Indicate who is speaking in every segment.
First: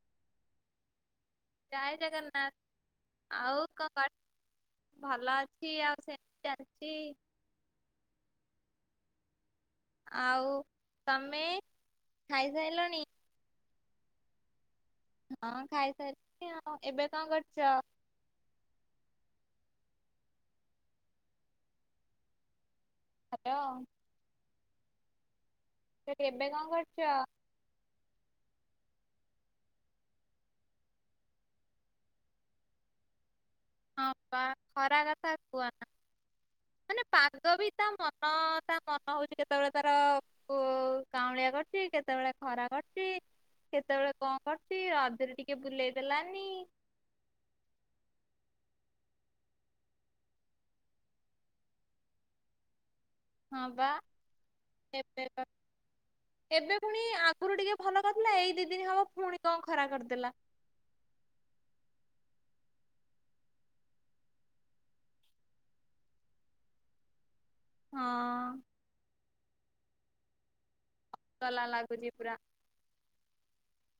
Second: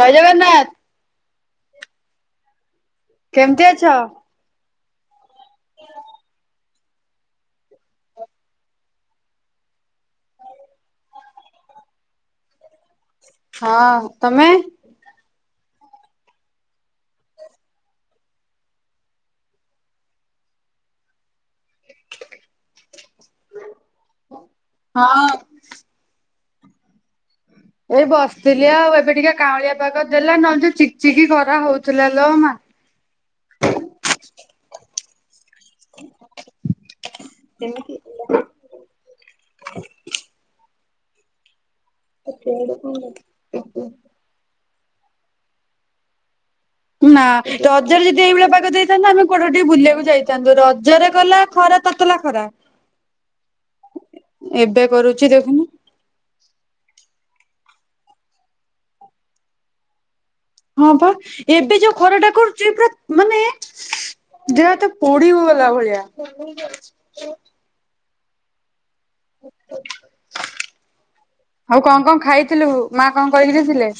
Speaker 1: ଜୟ ଜଗନ୍ନାଥ।
Speaker 2: ଜୟ ଜଗନ୍ନାଥ ଆଉ
Speaker 1: କେମିତି ଅଛ?
Speaker 2: କଣ କର? ଭଲ ଅଛି ଆଉ ସେମିତି ଚାଲିଚି। ଆଉ ତମେ ଖାଇସାଇଲଣି।
Speaker 1: ହଁ ତମେ।
Speaker 2: ହଁ ଖାଇସାଇଲିଣୀ ଆଉ ଏବେ କଣ କରୁଛ? ହ୍ୟାଲୋ।
Speaker 1: ହଁ।
Speaker 2: ତ ଏବେ କଣ କରୁଚ।
Speaker 1: ଏଇ ବସିଥିଲି ଆଉ, ଏବେ ଟିକେ କାଉଁଳିଆ ପାାଗ ଦେଲା ନହଲେ ଯୋଉ ଚିକ ଚିକି ଖରା ହଉଥିଲା ଲୋମା।
Speaker 2: ହଁ ବା ଖରା କଥା କୁହନା ମାନେ ପାଗ ବି ତା ମ ତା ମନ ହଉଛି କେତେବେଳେ ତାର କାଉଁଳିଆ କରୁଛି। କେତେବେଳେ ଖରା କରୁଛି କେତେବେଳେ କଣ କରୁଛି। ରଜରେ ଟିକେ ବୁଲେଇ ଦେଲାନି।
Speaker 1: ନା ରଜରେ ଯଦି ଏଇଭଳିଆ ପାଗ ଦେଇଥାନ୍ତା। ଆମେ କୁଆଡ଼େ ଟିକେ ବୁଲିବାକୁ ଯାଇଥାନ୍ତୁ ରଜରେ କଲା ଖରା। ତତଲା ଖରା।
Speaker 2: ହଁ ବା
Speaker 1: କରୁଛି
Speaker 2: ଏବେ ବା
Speaker 1: ଦେଖୁନୁ
Speaker 2: ଏବେ ପୁଣି ଆଗରୁ ଟିକେ ଭଲ କରିଥିଲା। ଏଇ ଦି ଦିନ ହବ ପୁଣି କଣ ଖରା କରିଦେଲା।
Speaker 1: ହଁ ବା ଏବେ ଯୋଉ ଖରା ଟା କରୁଛି ପୁରା ମାନେ ଦେହ ହାତ ପୋଡି ଗଲା ଭଳିଆ।
Speaker 2: ହଁ। ଗଲା
Speaker 1: ଆଉ କଣ
Speaker 2: ଲାଗୁଛି
Speaker 1: କଣ
Speaker 2: ପୁରା
Speaker 1: ଖାଇଥିଲୁ ମା କଣ କରିକି ଦେଇଥିଲେ?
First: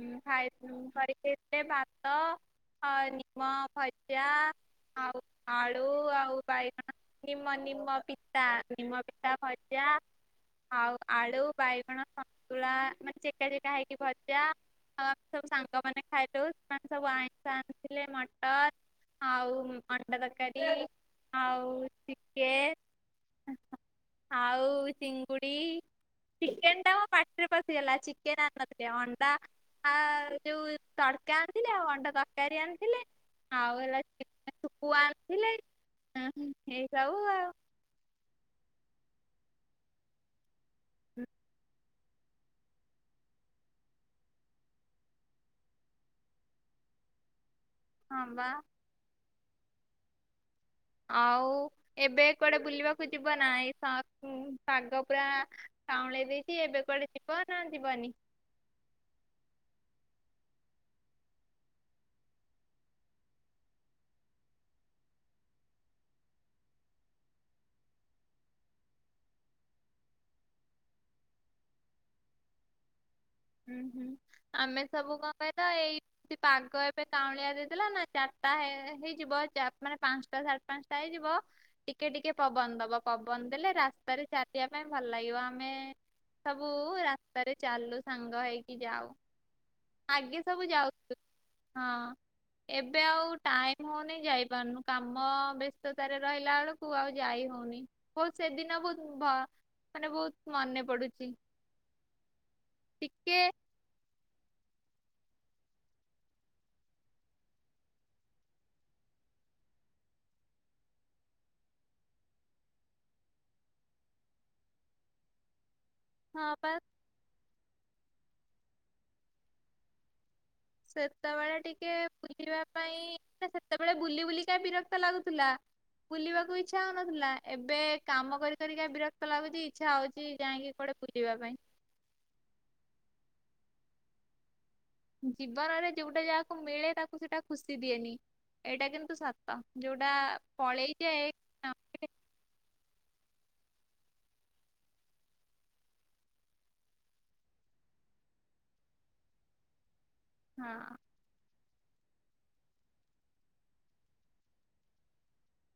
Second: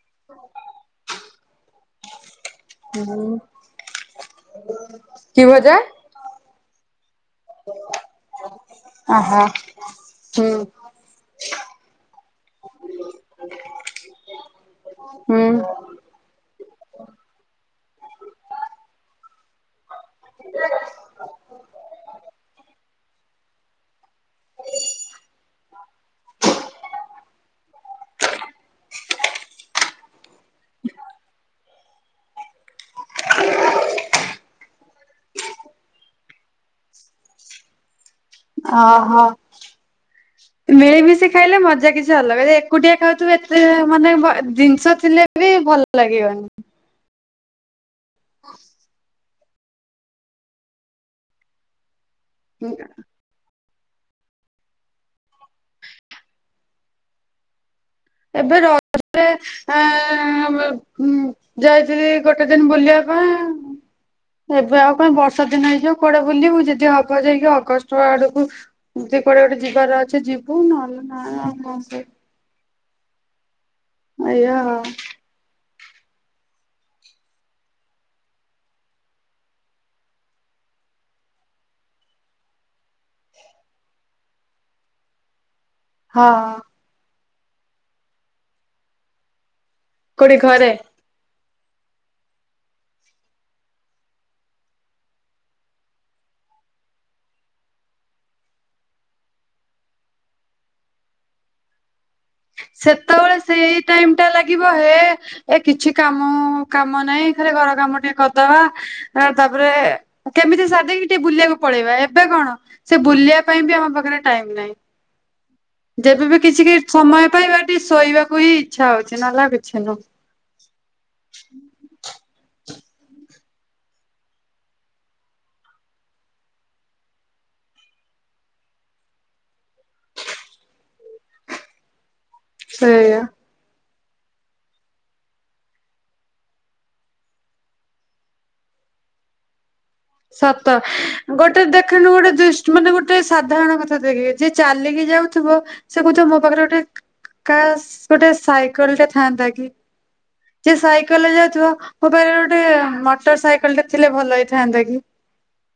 Speaker 2: ହୁଁ ଖାଇ [unintelligible] ଭାତ। ହଁ ନିମ ଭଜା ଆଉ
Speaker 1: କି ଭଜା?
Speaker 2: ଆଳୁ ଆଉ ବାଇଗଣ। ନିମ ନିମ ପିତା ନିମ ପିତା
Speaker 1: ଆହା
Speaker 2: ଭଜା।
Speaker 1: ହୁଁ
Speaker 2: ଆଉ ଆଳୁ ବାଇଗଣ ସନ୍ତୁଳା ମାନେ ଚେକା ଚେକା ହେଇକି ଭଜ ଜା
Speaker 1: ହୁଁ।
Speaker 2: ସବୁ ସାଙ୍ଗ ମାନେ ଖାଇଥିଲୁ। ସବୁ ଆଇଁଷ ଆଣିଥିଲେ ମଟନ୍ ଆଉ ଅଣ୍ଡା ତରକାରୀ ଆଉ ଚିକେନ୍। ଆଉ ଚିଙ୍ଗୁଡି। ଚିକେନ ଟା ପାଟିରେ ପଶିଗଲା ଚିକେନ ଆଣିନଥିଲେ। ତା ଆ ଯୋଉ ତଡକା ଆଣିଥିଲେ ଆଉ ଅଣ୍ଡା ତରକାରୀ ଆଣି ଆଉ ହେଲା [unintelligible] ଥିଲେ ନେଇ ଯାଉ ଆଉ।
Speaker 1: ଓହୋ ମିଳିମିଶି ଖାଇଲେ ମଜା କିଛି ଅଲଗା ଯଦି ଏକୁଟିଆ ଖାଉଥିବୁ ଏତେ ମାନେ ବ ଜିନିଷ ଥିଲେ ବି ଭଲ ଲାଗିବନି।
Speaker 2: ହଁ ବା। ଆଉ ଏବେ କୁଆଡେ ବୁଲିବାକୁ ଯିବୁ କୁହନା ଏ ପାଗ ପୁରା କାଉଁଳେଇ ଦେଇଛି ଏବେ କୁଆଡେ ଯିବ ନା ଯିବନି।
Speaker 1: ଏବେ ରଜରେ ଆଁ ଉଁ। ଯାଇଥିଲି ଗୋଟେ ଦିନ ବୁଲିବା ପାଇଁ। ଏବେ ଆଉ କଣ ବର୍ଷା ଦିନ ହେଇଯିବ କୁଆଡେ ବୁଲିବୁ। ଯଦି ହବ ଯାଇକି ଅଗଷ୍ଟ ଆଡକୁ ଯଦି କୁଆଡେ ଗୋଟେ ଯିବାର ଅଛି ଯିବୁ ନହଲେ ନାଇଁ କ
Speaker 2: ହୁଁ ହୁଁ
Speaker 1: ଏଇଆ ଆଉ
Speaker 2: ଆମେ ସବୁ କଣ କହିଲ ଏଇ ସେ ପାଗ ଏବେ କାଉଁଳିଆ ଦେଇଦେଲା। ନା ଚାରିଟା ହେଇଯିବ ଯା ମାନେ ପାଞ୍ଚଟା ସାଢେ ପାଞ୍ଚଟା ହେଇଯିବ। ଟିକେ ଟିକେ ପବନ ଦବ ପବନ ଦେଲେ ରାସ୍ତାରେ ଚାଲିବା ପାଇଁ ଭଲ ଲାଗିବ। ଆମେ
Speaker 1: ହଁ
Speaker 2: ସବୁ ରାସ୍ତାରେ ଚାଲୁ ସାଙ୍ଗ ହେଇକି ଯାଉ।
Speaker 1: କୋଉଠି
Speaker 2: ଆଗେ ସବୁ
Speaker 1: ଘରେ?
Speaker 2: ଯାଉଛୁ ହଁ। ଏବେ ଆଉ ଟାଇମ ହଉନି ଯାଇପାରୁନୁ କାମ ବ୍ୟସ୍ତତାରେ ରହିଲା ବେଳକୁ କୁ ଆଉ ଯାଇ ହଉନି ବହୁ ସେଦିନ ବହୁତ ମାନେ ବହୁତ ମନେ ପଡୁଛି।
Speaker 1: ସେତେବେଳେ
Speaker 2: ଟିକେ
Speaker 1: ସେଇ ଟାଇମ ଟା ଲାଗିବ ହେ ଏ କିଛି କାମ କାମ ନାହିଁ ଖାଲି ଘର କାମ ଟିକେ କରିଦବା। ଆ ତାପରେ କେମିତି ସରିଦେଇକି ଟିକେ ବୁଲିବାକୁ ପଳେଇବା ଏବେ କଣ? ସେ ବୁଲିବା ପାଇଁ ବି ଆମ ପାଖରେ ଟାଇମ ନାହିଁ। ଯେବେ ବି
Speaker 2: ହଁ
Speaker 1: କିଛି
Speaker 2: ବା
Speaker 1: କି ସମୟ ପାଇବା ଟିକେ ଶୋଇବାକୁ ହିଁ ଇଚ୍ଛା ହଉଛି ନହେଲେ ଆଉ କିଛି ନୁହଁ।
Speaker 2: ସେତେବେଳେ ଟିକେ ବୁଲିବା ପାଇଁ ସେତେବେଳେ ବୁଲି ବୁଲି କା ବିରକ୍ତ ଲାଗୁଥିଲା। ବୁଲିବାକୁ ଇଚ୍ଛା ହଉନଥିଲା ଏବେ କାମ କରି କରିକି ବିରକ୍ତ ଲାଗୁଛି ଇଛା ହଉଛି ଯାଇକି କୁଆଡେ ବା ପାଇଁ
Speaker 1: ହୁଁ।
Speaker 2: ଜୀବନରେ ଯୋଉଟା ଯାହାକୁ ମିଳେ ତାକୁ ସେଇଟା ଖୁସି ଦିଏନି ଏଇଟା କିନ୍ତୁ ସ ତ ଯୋଉଟା
Speaker 1: ସତ
Speaker 2: ପଳେଇଯାଏ
Speaker 1: ଗୋଟେ
Speaker 2: ହଁ
Speaker 1: ଦେଖୁନୁ ଗୋଟେ ଦ ମାନେ ଗୋଟେ ସାଧାରଣ କଥା ଦେଖେ ଯିଏ ଚାଲିକି ଯାଉଥିବ ସେ କହୁଥିବ ମୋ ପାଖରେ ଗୋଟେ କାସ୍ ଗୋଟେ ସାଇକେଲ ଟେ ଥାଆନ୍ତା କି? ଯିଏ ସାଇକେଲରେ ଯାଉଥିବ, ମୋ ପାଖରେ ଗୋଟେ ମୋଟର ସାଇକେଲ ଟେ ଥିଲେ ଭଲ ହେଇଥାନ୍ତା କି।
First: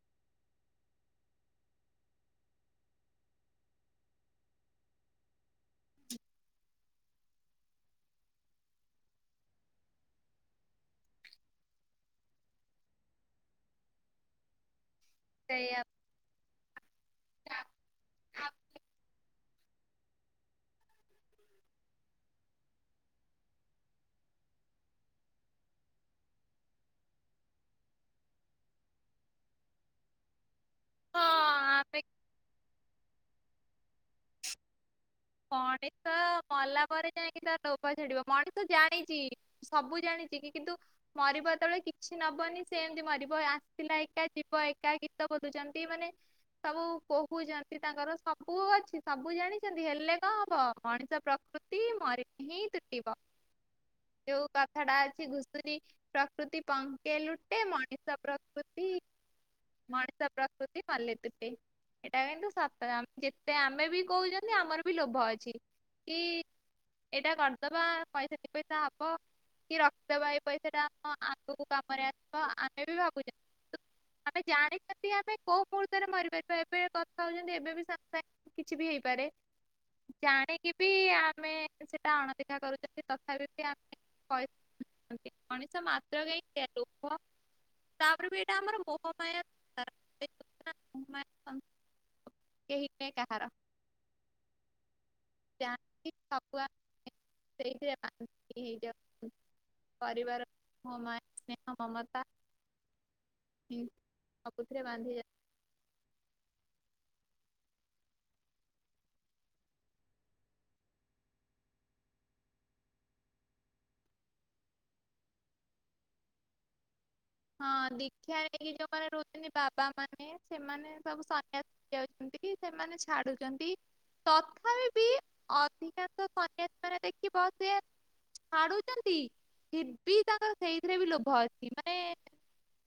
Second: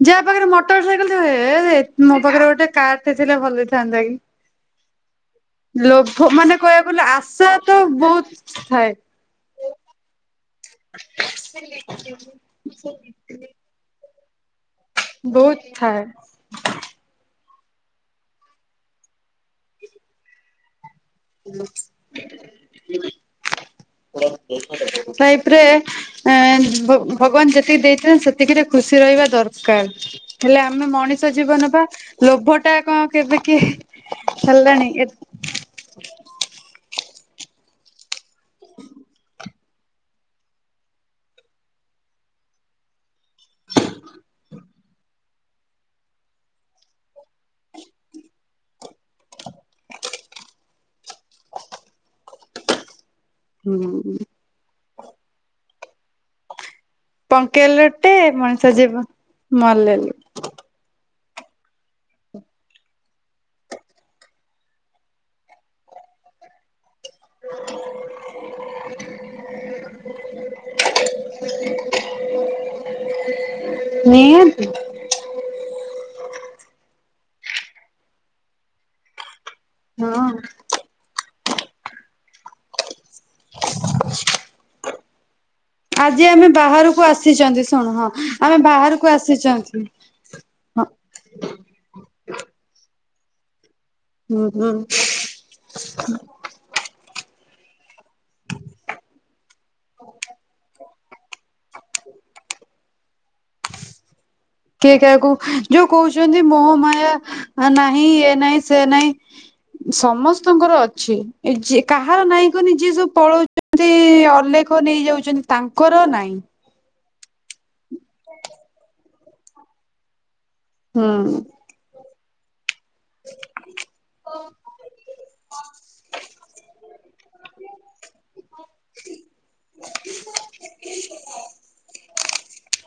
Speaker 1: ଯାହା ପାଖରେ ମୋଟର ସାଇକେଲ ଟେ ଥିବ ହେ, ମୋ ପାଖରେ ଗୋଟେ କାରଟେ ଥିଲେ ଭଲ ହେଇଥାନ୍ତା କି।
Speaker 2: [inaudible]
Speaker 1: ଲୋଭ ମାନେ କହିବାକୁ ଗଲେ ଆଶା ତ ବହୁତ ଥାଏ। [unintelligible] ବହୁତ
Speaker 2: ସେଇଆ
Speaker 1: ଥାଏ।
Speaker 2: [unintelligible]
Speaker 1: ଲଇଫରେ ଆଁ ଭଗବାନ ଯେତିକି ଦେଇଥିଲେ ସେତିକିରେ ଖୁସି ରହିବା ଦରକାର ହେଲେ ଆମେ
Speaker 2: ହଁ
Speaker 1: ମଣିଷ ଜୀବନ ବା
Speaker 2: ଆମେ
Speaker 1: ଲୋଭ ଟା କଣ କେବେ କିି ହେଲାଣି
Speaker 2: ମଣିଷ ମଲା ପରେ ଯାଇକି ତାର ଲୋଭ ଛାଡିବ ମଣିଷ ତ ଜାଣିଛି। ସବୁ ଜାଣିଛି କିନ୍ତୁ ମରିବ ଯେତେବେଳେ କିଛି ନବନି ସେ ଏମିତି ମରିବ। ଆସିଥିଲା ଏକା ଯିବ ଏକା ଗୀତ ବୋଲୁଛନ୍ତି ମାନେ ସବୁ କହୁଛନ୍ତି ତାଙ୍କର ସବୁ ଅଛି ସବୁ ଜାଣିଛନ୍ତି ହେଲେ ବ ମଣିସ ପ୍ରକୃତି ମରିଲେ ହିଁ ତୁଟି ବ।
Speaker 1: ହୁଁ।
Speaker 2: ଯୋଉ କଥା ଟା ଅଛି ଘୁଷୁରୀ ପ୍ରକୃତି ପଙ୍କେ ଲୁଟେ
Speaker 1: ପଙ୍କେଲଟେ
Speaker 2: ମଣିଷ
Speaker 1: ମଣିଷ
Speaker 2: ପ୍ରକୃତି
Speaker 1: ଜୀବ ମଲେଲି
Speaker 2: ମଣିସ ପ୍ରକୃତି ମଲେ ତୁଟେ। ଏଇଟା କିନ୍ତୁ ସତ ଯେତେ ଆମେ ବି କହୁଛନ୍ତି ଆମର ବି ଲୋଭ ଅଛି। କି ଏଇଟା କରିଦବା ପଇସା ଦି ପଇସା ହବ। କି ରକ୍ତ ବାହି ପଇସା ଟା ଆମ ଆଗକୁ କାମରେ ଆସିବ ଆମେ ବି ଭାବୁଛୁ।
Speaker 1: [unintelligible]
Speaker 2: ଆମେ ଜାଣିଛନ୍ତି ଆମେ କୋଉ ମୁହୂର୍ତ୍ତରେ ମରିପାରିବା ଏବେ କଥା ହଉଛନ୍ତି ଏବେ ବି ସାଙ୍ଗ କିଛି ବି ହେଇପାରେ।
Speaker 1: ହଁ।
Speaker 2: ଜାଣିକି ବି ଆମେ ସେଟା ଅଣଦେଖା କରୁଛନ୍ତି ତଥାପି ବି ଆମେ କହି
Speaker 1: ଆଜି ଆମେ ବାହାରକୁ
Speaker 2: ଲୋଭ
Speaker 1: ଆସିଛନ୍ତି ଶୁଣୁ ହଁ
Speaker 2: ତାପରେ ବି ଏଇଟା
Speaker 1: ଆମେ
Speaker 2: ଆମର
Speaker 1: ବାହାରକୁ
Speaker 2: ମୋହମାୟା
Speaker 1: ଆସିଛନ୍ତି।
Speaker 2: ସଂସାର,
Speaker 1: ହଁ
Speaker 2: କେହି ନୁହେଁ କାହାର।
Speaker 1: ହୁଁ, ହୁଁ।
Speaker 2: [unintelligible] ସେଇଥିରେ ବାନ୍ତି ହେଇଯାଉ। ପରିବାର ସ୍ନେହଁ ମମତା [unintelligible]
Speaker 1: କିଏ
Speaker 2: ବାନ୍ଧି ଯାଉ
Speaker 1: କାହାକୁ ଯୋଉ କହୁଛନ୍ତି ମୋହମାୟା ନାହିଁ ଏ ନାହିଁ ସେ ନାହିଁ। ସମସ୍ତଙ୍କର ଅଛି ଯ କାହାର ନାଇଁ କନି ଯିଏ ସବୁ ପଳଉଛି। ଯେମିତି ଅଲେଖ ନେଇଯାଉଚ଼ନ୍ତି ତାଙ୍କର ନାଇଁ
Speaker 2: ହଁ ଦୀକ୍ଷା ହେକି ଯୋଉମାନେ ରହୁଛନ୍ତି ବାବା ମାନେ ସେମାନେ
Speaker 1: ହୁଁ।
Speaker 2: ସବୁ ସ ଯାଉଚ଼ନ୍ତି କି ସେମାନେ ଛାଡୁଚ଼ନ୍ତି ତଥାପି ବି ଅଧିକାଂଶ ସନ୍ୟାସି ମାନେ ଦେଖିବ ଛାଡୁଚ଼ନ୍ତି ଫିର୍ ବି ତାଙ୍କର ସେଇଥିରେ ବି ଲୋଭ ଅଛି ମାନେ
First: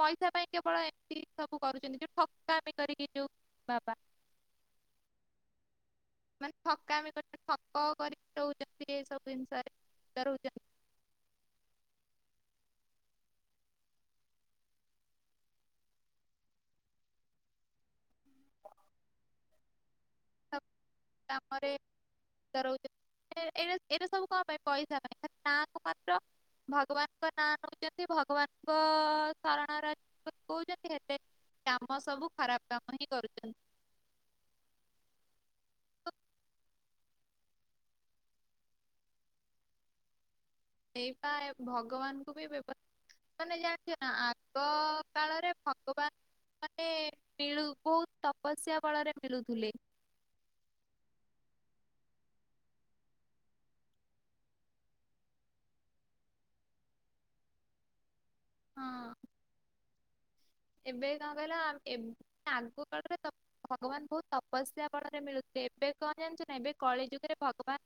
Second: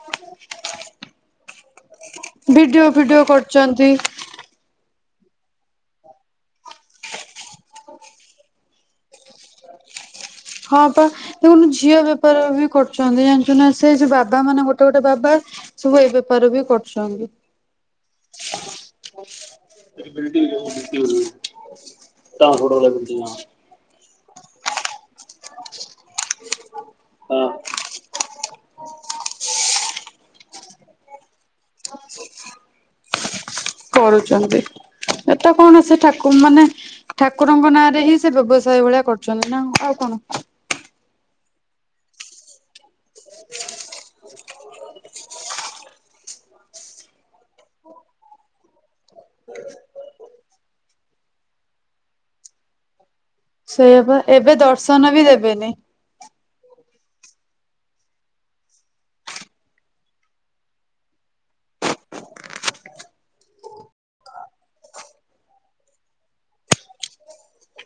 Speaker 2: ପଇସା ପାଇଁ କେବଳ ଏମିତି ସବୁ କରୁଚ଼ନ୍ତି ଯୋଉ ଠକାମି
Speaker 1: ଭିଡିଓ
Speaker 2: କରିକି
Speaker 1: ଫିଡିଓ
Speaker 2: ଯୋଉ
Speaker 1: କରୁଛନ୍ତି
Speaker 2: ବାବା [unintelligible] ଠକ କରିକି ରହୁଚ଼ନ୍ତି ଏ ସବୁ ବିଷୟରେ ରହୁଚନ୍ତି
Speaker 1: ହଁ ପା ଦେଖୁନୁ ଝିଅ ବେପାର ବି କରୁଚ଼ନ୍ତି ଜାଣିଚୁ ନା ସେ ଯ ବାବା ମାନେ ଗୋଟେ ଗୋଟେ ବାବା ସବୁ ଏଇ ବେପାର ବି କରୁଚନ୍ତ
Speaker 2: ସବୁ କାମରେ
Speaker 1: [unintelligible]
Speaker 2: ଏଇଟ ସବୁ କଣ ପାଇଁ ପଇସା ପାଇଁ ଖାଲି ନାଁକୁ ମାତ୍ର ଭଗବାନଙ୍କ ନାଁ
Speaker 1: ହଁ।
Speaker 2: ନଉଛନ୍ତି ଭଗବାନ ଶରଣ କହୁଛନ୍ତି ହେତ କାମ ସବୁ ଖରାପ କାମ ହିଁ କରୁଛନ୍ତି
Speaker 1: କରୁଛନ୍ତି ଏଟା କଣ ସେ
Speaker 2: ତ
Speaker 1: ଠାକୁର ମାନେ ଠାକୁରଙ୍କ ନାଁରେ ହିଁ ସେ ବ୍ୟବସାୟ ଭଳିଆ କରୁଛନ୍ତି ନା ଆଉ କଣ
Speaker 2: ଏଇପା ଭଗବାନଙ୍କୁ ବି ବ୍ୟବ ମାନେ ଜାଣିଚ ନା ଆଗ କାଳରେ ଭଗବାନ ମାନେ ମିଳୁ ବହୁତ ତପସ୍ୟା ବଳରେ ମିଳୁଥିଲେ
Speaker 1: ସେଇଆପା ଏବେ ଦର୍ଶନ ବି ଦେବେନି
Speaker 2: ହଁ। ଏବେ କଣ କହିଲ ଏ ଆଗ କାଳରେ ଭଗବାନ ବହୁତ ତପସ୍ୟା ବଳରେ ମିଳୁଥିଲେ ଏବେ କଣ ଜାଣିଚ ନା ଏବେ କଳି ଯୁଗରେ ଭଗବାନ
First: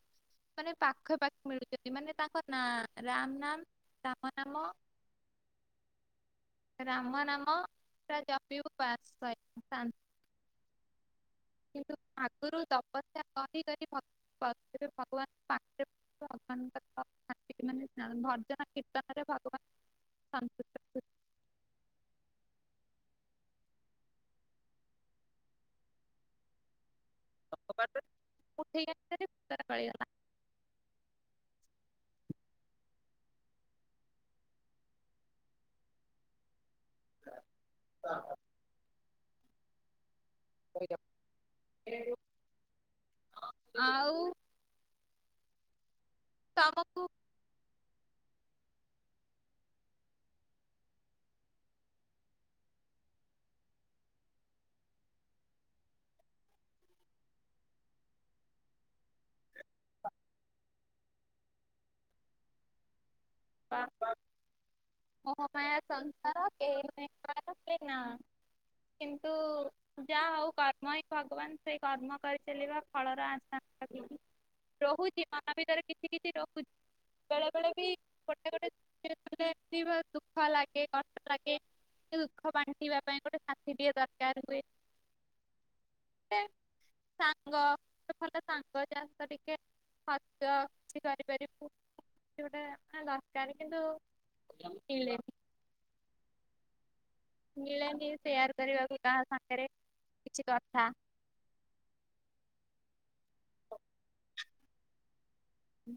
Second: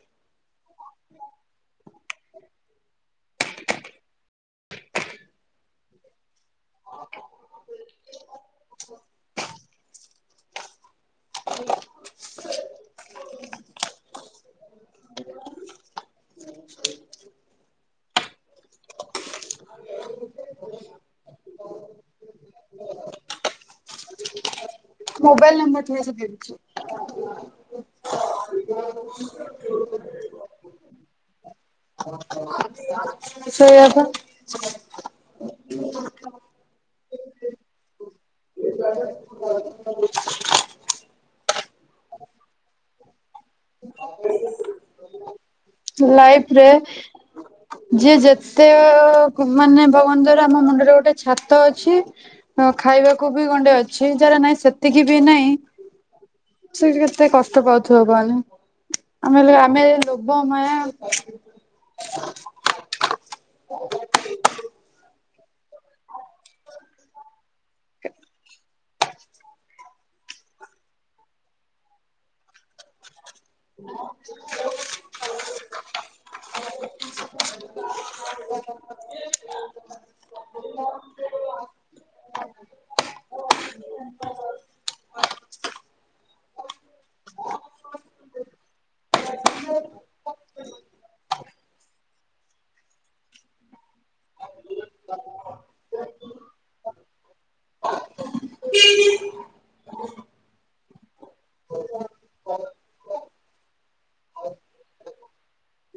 Speaker 2: ମାନେ ପାଖା ପାଖି ମିଳୁଛନ୍ତି ମାନେ ତାଙ୍କ ନାଁ ରାମ ନାମ ରାମ ନାମ ରାମନାମ ପୁରା ଜପିବୁ [inaudible] ପି ବାସ ଶ କିନ୍ତୁ ଆଗରୁ ତପସ୍ୟା କରି କରି [inaudible] [unintelligible] ଭଗବାନଙ୍କ ପାଖରେ ଭଗବାନଙ୍କ ମାନେ ଭଜନ କୀର୍ତ୍ତନରେ ଭଗବାନ ସନ୍ତୁ
Speaker 1: ମୋବାଇଲ ନମ୍ବର ଥିଲା ସେଠି ଦେଇ ଦେଇଛି
Speaker 2: ଠଗଲା [unintelligible]
Speaker 1: ସେଇଆ ପା
Speaker 2: ହ [unintelligible]
Speaker 1: ଏ [unintelligible]
Speaker 2: ଆଉ
Speaker 1: ମୋ ଲାଇଫରେ
Speaker 2: ତମକୁ
Speaker 1: ଯିଏ ଯେତେ ମାନେ ଭଗବାନ ଦୟାରୁ ଆମ ମୁଣ୍ଡରେ ଗୋଟେ ଛାତ ଅଛି ହଁ ଖାଇବାକୁ ବି ଗଣ୍ଡେ ଅଛି ଯାର ନାଇଁ ସେତିକି ବି ନାଇଁ ସେ କେତେ କଷ୍ଟ ପାଉଥିବ କହନି ଆମେ ହେଲେ ଆମେ ଲୋଭ ସମମା [unintelligible]
Speaker 2: ବା ବ ମୋହ [unintelligible] ମାୟା ସଂସାର କେହି ନାହିଁ କାହାର ଏ ନା। କିନ୍ତୁ ଯାହା ହଉ କର୍ମ ହି ଭଗବାନ ସେଇ କର୍ମ କରିଚାଲିବା ଫଳର ଆଶା କରିବାନି ରହୁଚି ମନ ଭିତରେ କିଛି କିଛି ରଖୁଛି ବେଳେ ବେଳେ ବି
Speaker 1: ହ [unintelligible]
Speaker 2: କେତେ ବେଳେ ଏମିତି ଦୁଃଖ ଲାଗେ କଷ୍ଟ ଲାଗେ ସେ ଦୁଃଖ ବାଣ୍ଟିବା ପାଇଁ ଗୋଟେ ସାଥିୀଟିଏ ଦରକାର ହୁଏ ସାଙ୍ଗ ତୁମ ସଙ୍ଗ ଜାସହିତ ଟିକେ [unintelligible] ହଛ ସେ ବାରି ଭାରି ପ [unintelligible] ଏଠି ଗୋଟେ ଦରକାର କିନ୍ତୁ ମିଳେନି ମିଳେନି ସେୟାର କରିବାକୁ କାହା ସାଙ୍ଗରେ କିଛି କଥା ହୁଁ।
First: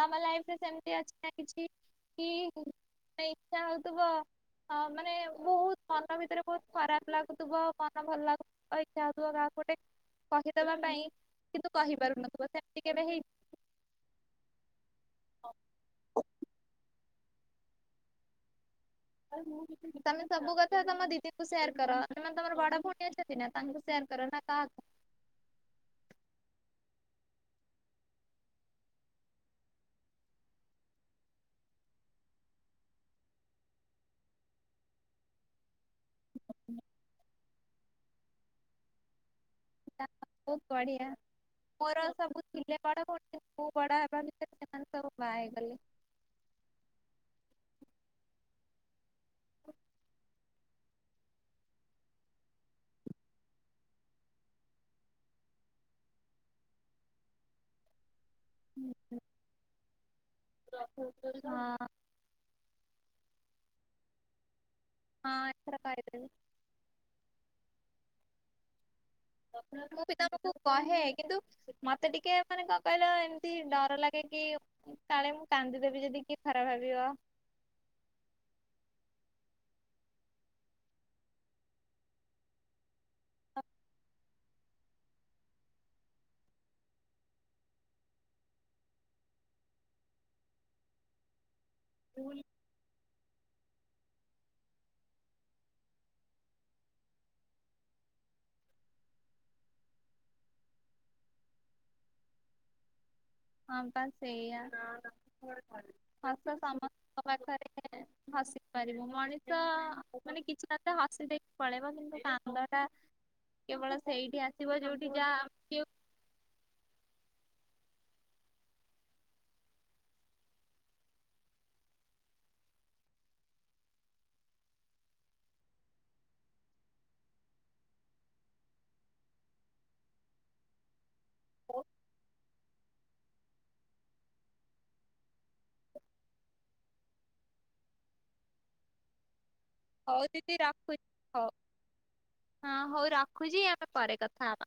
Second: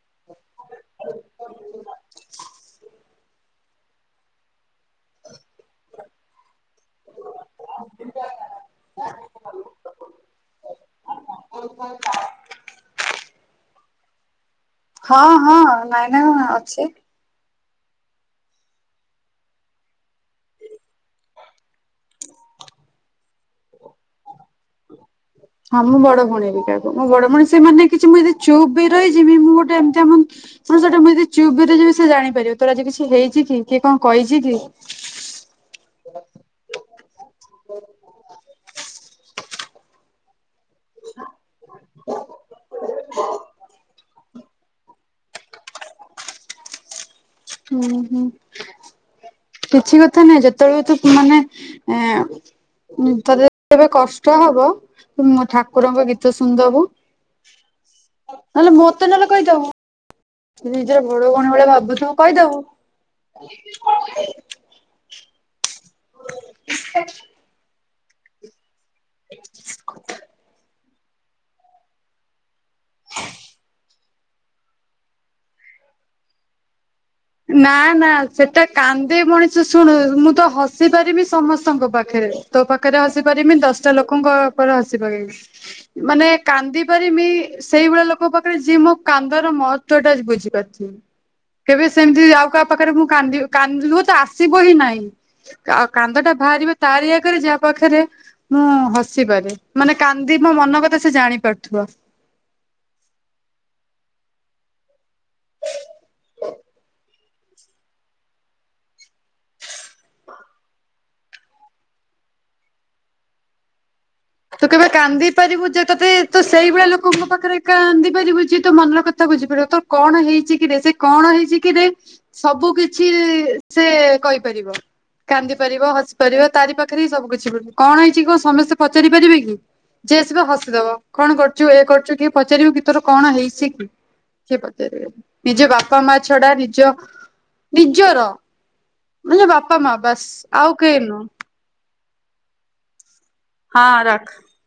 Speaker 2: ତମ ଲାଇଫରେ ସେମିତି ଅଛି ନା କିଛି କି ଇଛା ହଉଥିବ ହ ମାନେ ବହୁତ ମନ ଭିତରେ ବହୁତ ଖରାପ ଲାଗୁଥିବ ମନ ଭଲ ଲାଗୁ ଅ ଇଛା ହଉଥିବ କାହାକୁ ଗୋଟେ କହିଦବା ପାଇଁ କିନ୍ତୁ କହିପାରୁନଥିବ ସେମିତି କେବେ ହେଇଚି।
Speaker 1: ହଁ ହଁ ନାଇଁ ନାଁଇ ଅଛି।
Speaker 2: ତମେ ସବୁ କଥା ତମ ଦିଦି କୁ ସେୟାର କର କାଇଁ ନା ତମର ବଡ ଭଉଣୀ ଅଛନ୍ତି। ନା ତାଙ୍କୁ ସେୟାର କର ନା କାହାକୁ?
Speaker 1: ହଁ ମୁଁ ବଡ ଭଉଣୀ ବି କାହାକୁ ମୁଁ ବଡ ଭଉଣୀ ସେମାନେ କିଛି ମୁଁ ଚୁପ୍ ବି ରହିଜିବି ମୁଁ ଗୋଟେ ଏମିତିଆ ମ ହଁ ସେଟା ମୁଁ ଜଦି ଚୁପବି ରହି ଯିବି ସେ ଜାଣିପାରିବ ତୋର ଆଜି କିଛି ହେଇଛି କିଏ କଣ କଇଛି କି?
Speaker 2: [unintelligible]
Speaker 1: [inaudible]
Speaker 2: ଜା ହଉ ବହୁତ୍ ବଢିଆ। ମୋର ସବୁ ଥିଲେ ବଡ ଭଉଣୀ କିନ୍ତୁ ମୁଁ ବଡ ହବା ଭିତରେ ସେମାନେ ସବୁ ବାହା ହେଇଗଲେ।
Speaker 1: ହୁଁ ହୁଁ। କିଛି କଥା ନାଇଁ ଯେତେବେଳେ ତୁ ମାନେ ଏ ଉଁ ତତେ ଯେତେବେଳେ କଷ୍ଟ ହବ ତୁ ମ ଠାକୁରଙ୍କ ଗୀତ ଶୁଣିଦବୁ। ନହେଲେ ମତେ ନହେଲେ କହିଦବୁ। ନିଜର
Speaker 2: ହଁ
Speaker 1: ଭଡ଼ ଭଉଣୀ ଭଳିଆ ଭାବୁଥିବୁ କହିଦବୁ।
Speaker 2: ହଁ ଏଥର କରିଦେବି।
Speaker 1: [inaudible]
Speaker 2: ମୁଁ ବି ତମକୁ କହେ କିନ୍ତୁ ମତେ ଟିକେ ମାନେ କ କହିଲ ଏମିତି ଡର ଲାଗେ କି କାଳେ ମୁଁ କାନ୍ଦିଦେବି ଯଦି କିଏ ଖରାପ ଭାବିବ।
Speaker 1: ନା ନା ସେଟା କାନ୍ଦି ମଣିଷ ଶୁଣୁ ମୁଁ ତ ହସି ପାରିବି ସମସ୍ତଙ୍କ ପାଖରେ। ତୋ ପାଖରେ ହସି ପାରମି ଦଶଟା ଲୋକଙ୍କ ଉପରେ ହସି ପାରିବି। ମାନେ କାନ୍ଦି ପାରମି ସେଇଭଳିଆ ଲୋକଙ୍କ ପାଖରେ ଯିଏ ମୋ କାନ୍ଦର ମହତ୍ଵ ଟା ବୁଝିପାରୁଥିବ। ସେମିତି
Speaker 2: ହଁ
Speaker 1: ଆଉ କାହା ପାଖରେ ମୁଁ କାନ୍ଦିବି କାନ୍ଦି ଲୁଅ ତ ଆସିବ ହିଁ ନାହିଁ। ଆ କାନ୍ଦ ଟା ବାହାରିବ ତାରି ଆଗରେ ଯାହା ପାଖରେ ମୁଁ ହସିପାରେ ମାନେ କାନ୍ଦି ମୋ ମନ କଥା ସେ ଜାଣିପାରୁଥିବ।
Speaker 2: ହଁ ବା ସେଇଆ ହସ ସମସ୍ତଙ୍କ ପାଖରେ ହସି ପାରିବ ମଣିଷ ମାନେ କିଛି ନ ତ ହସି ଦେଇକି ପଳେଇବ କିନ୍ତୁ କାନ୍ଦ ଟା କେବଳ ସେଇଠି ଆସିବ ଯୋଉଠି ଯା
Speaker 1: ପୁଜେ ତତେ ତ ସେଇଭଳିଆ ଲୋକଙ୍କ ପାଖରେ କାନ୍ଦି ପାରିବୁ ଯିଏ ତୋ ମନର କଥା ବୁଝିପାରିବ ତୋର କଣ ହେଇଛି କିରେ ସେ କଣ ହେଇଛି କିରେ? ସବୁ କିଛି ସେ କହିପାରିବ। କାନ୍ଦି ପାରିବ ହସି ପାରିବ ତାରି ପାଖରେ ହିଁ ସବୁ କିଛି ମି କଣ ହେଇଛି କ ସମସ୍ତେ ପ ପଚାରି ପାରିବେ କି ଯେ ଆସିବ ହସିଦବ କଣ କରୁଛୁ ଏ କରୁଛୁ କିଏ ପଚାରିବ କି ତୋର କଣ ହେଇଚି କି କିଏ ପଚାରିବେ? ନିଜ ବାପା ମା ଛଡା ନିଜ ନିଜର ମାନେ ବାପା ମା
Speaker 2: ହଉ
Speaker 1: ବାସ
Speaker 2: ଦିଦି
Speaker 1: ଆଉ କେଇ
Speaker 2: ରଖୁଛି
Speaker 1: ନୁଅ।
Speaker 2: ହଉ ହଁ ହଉ ରଖୁଛି ଆମେ
Speaker 1: ହଁ
Speaker 2: ପରେ
Speaker 1: ରଖ।
Speaker 2: କଥା ହବା।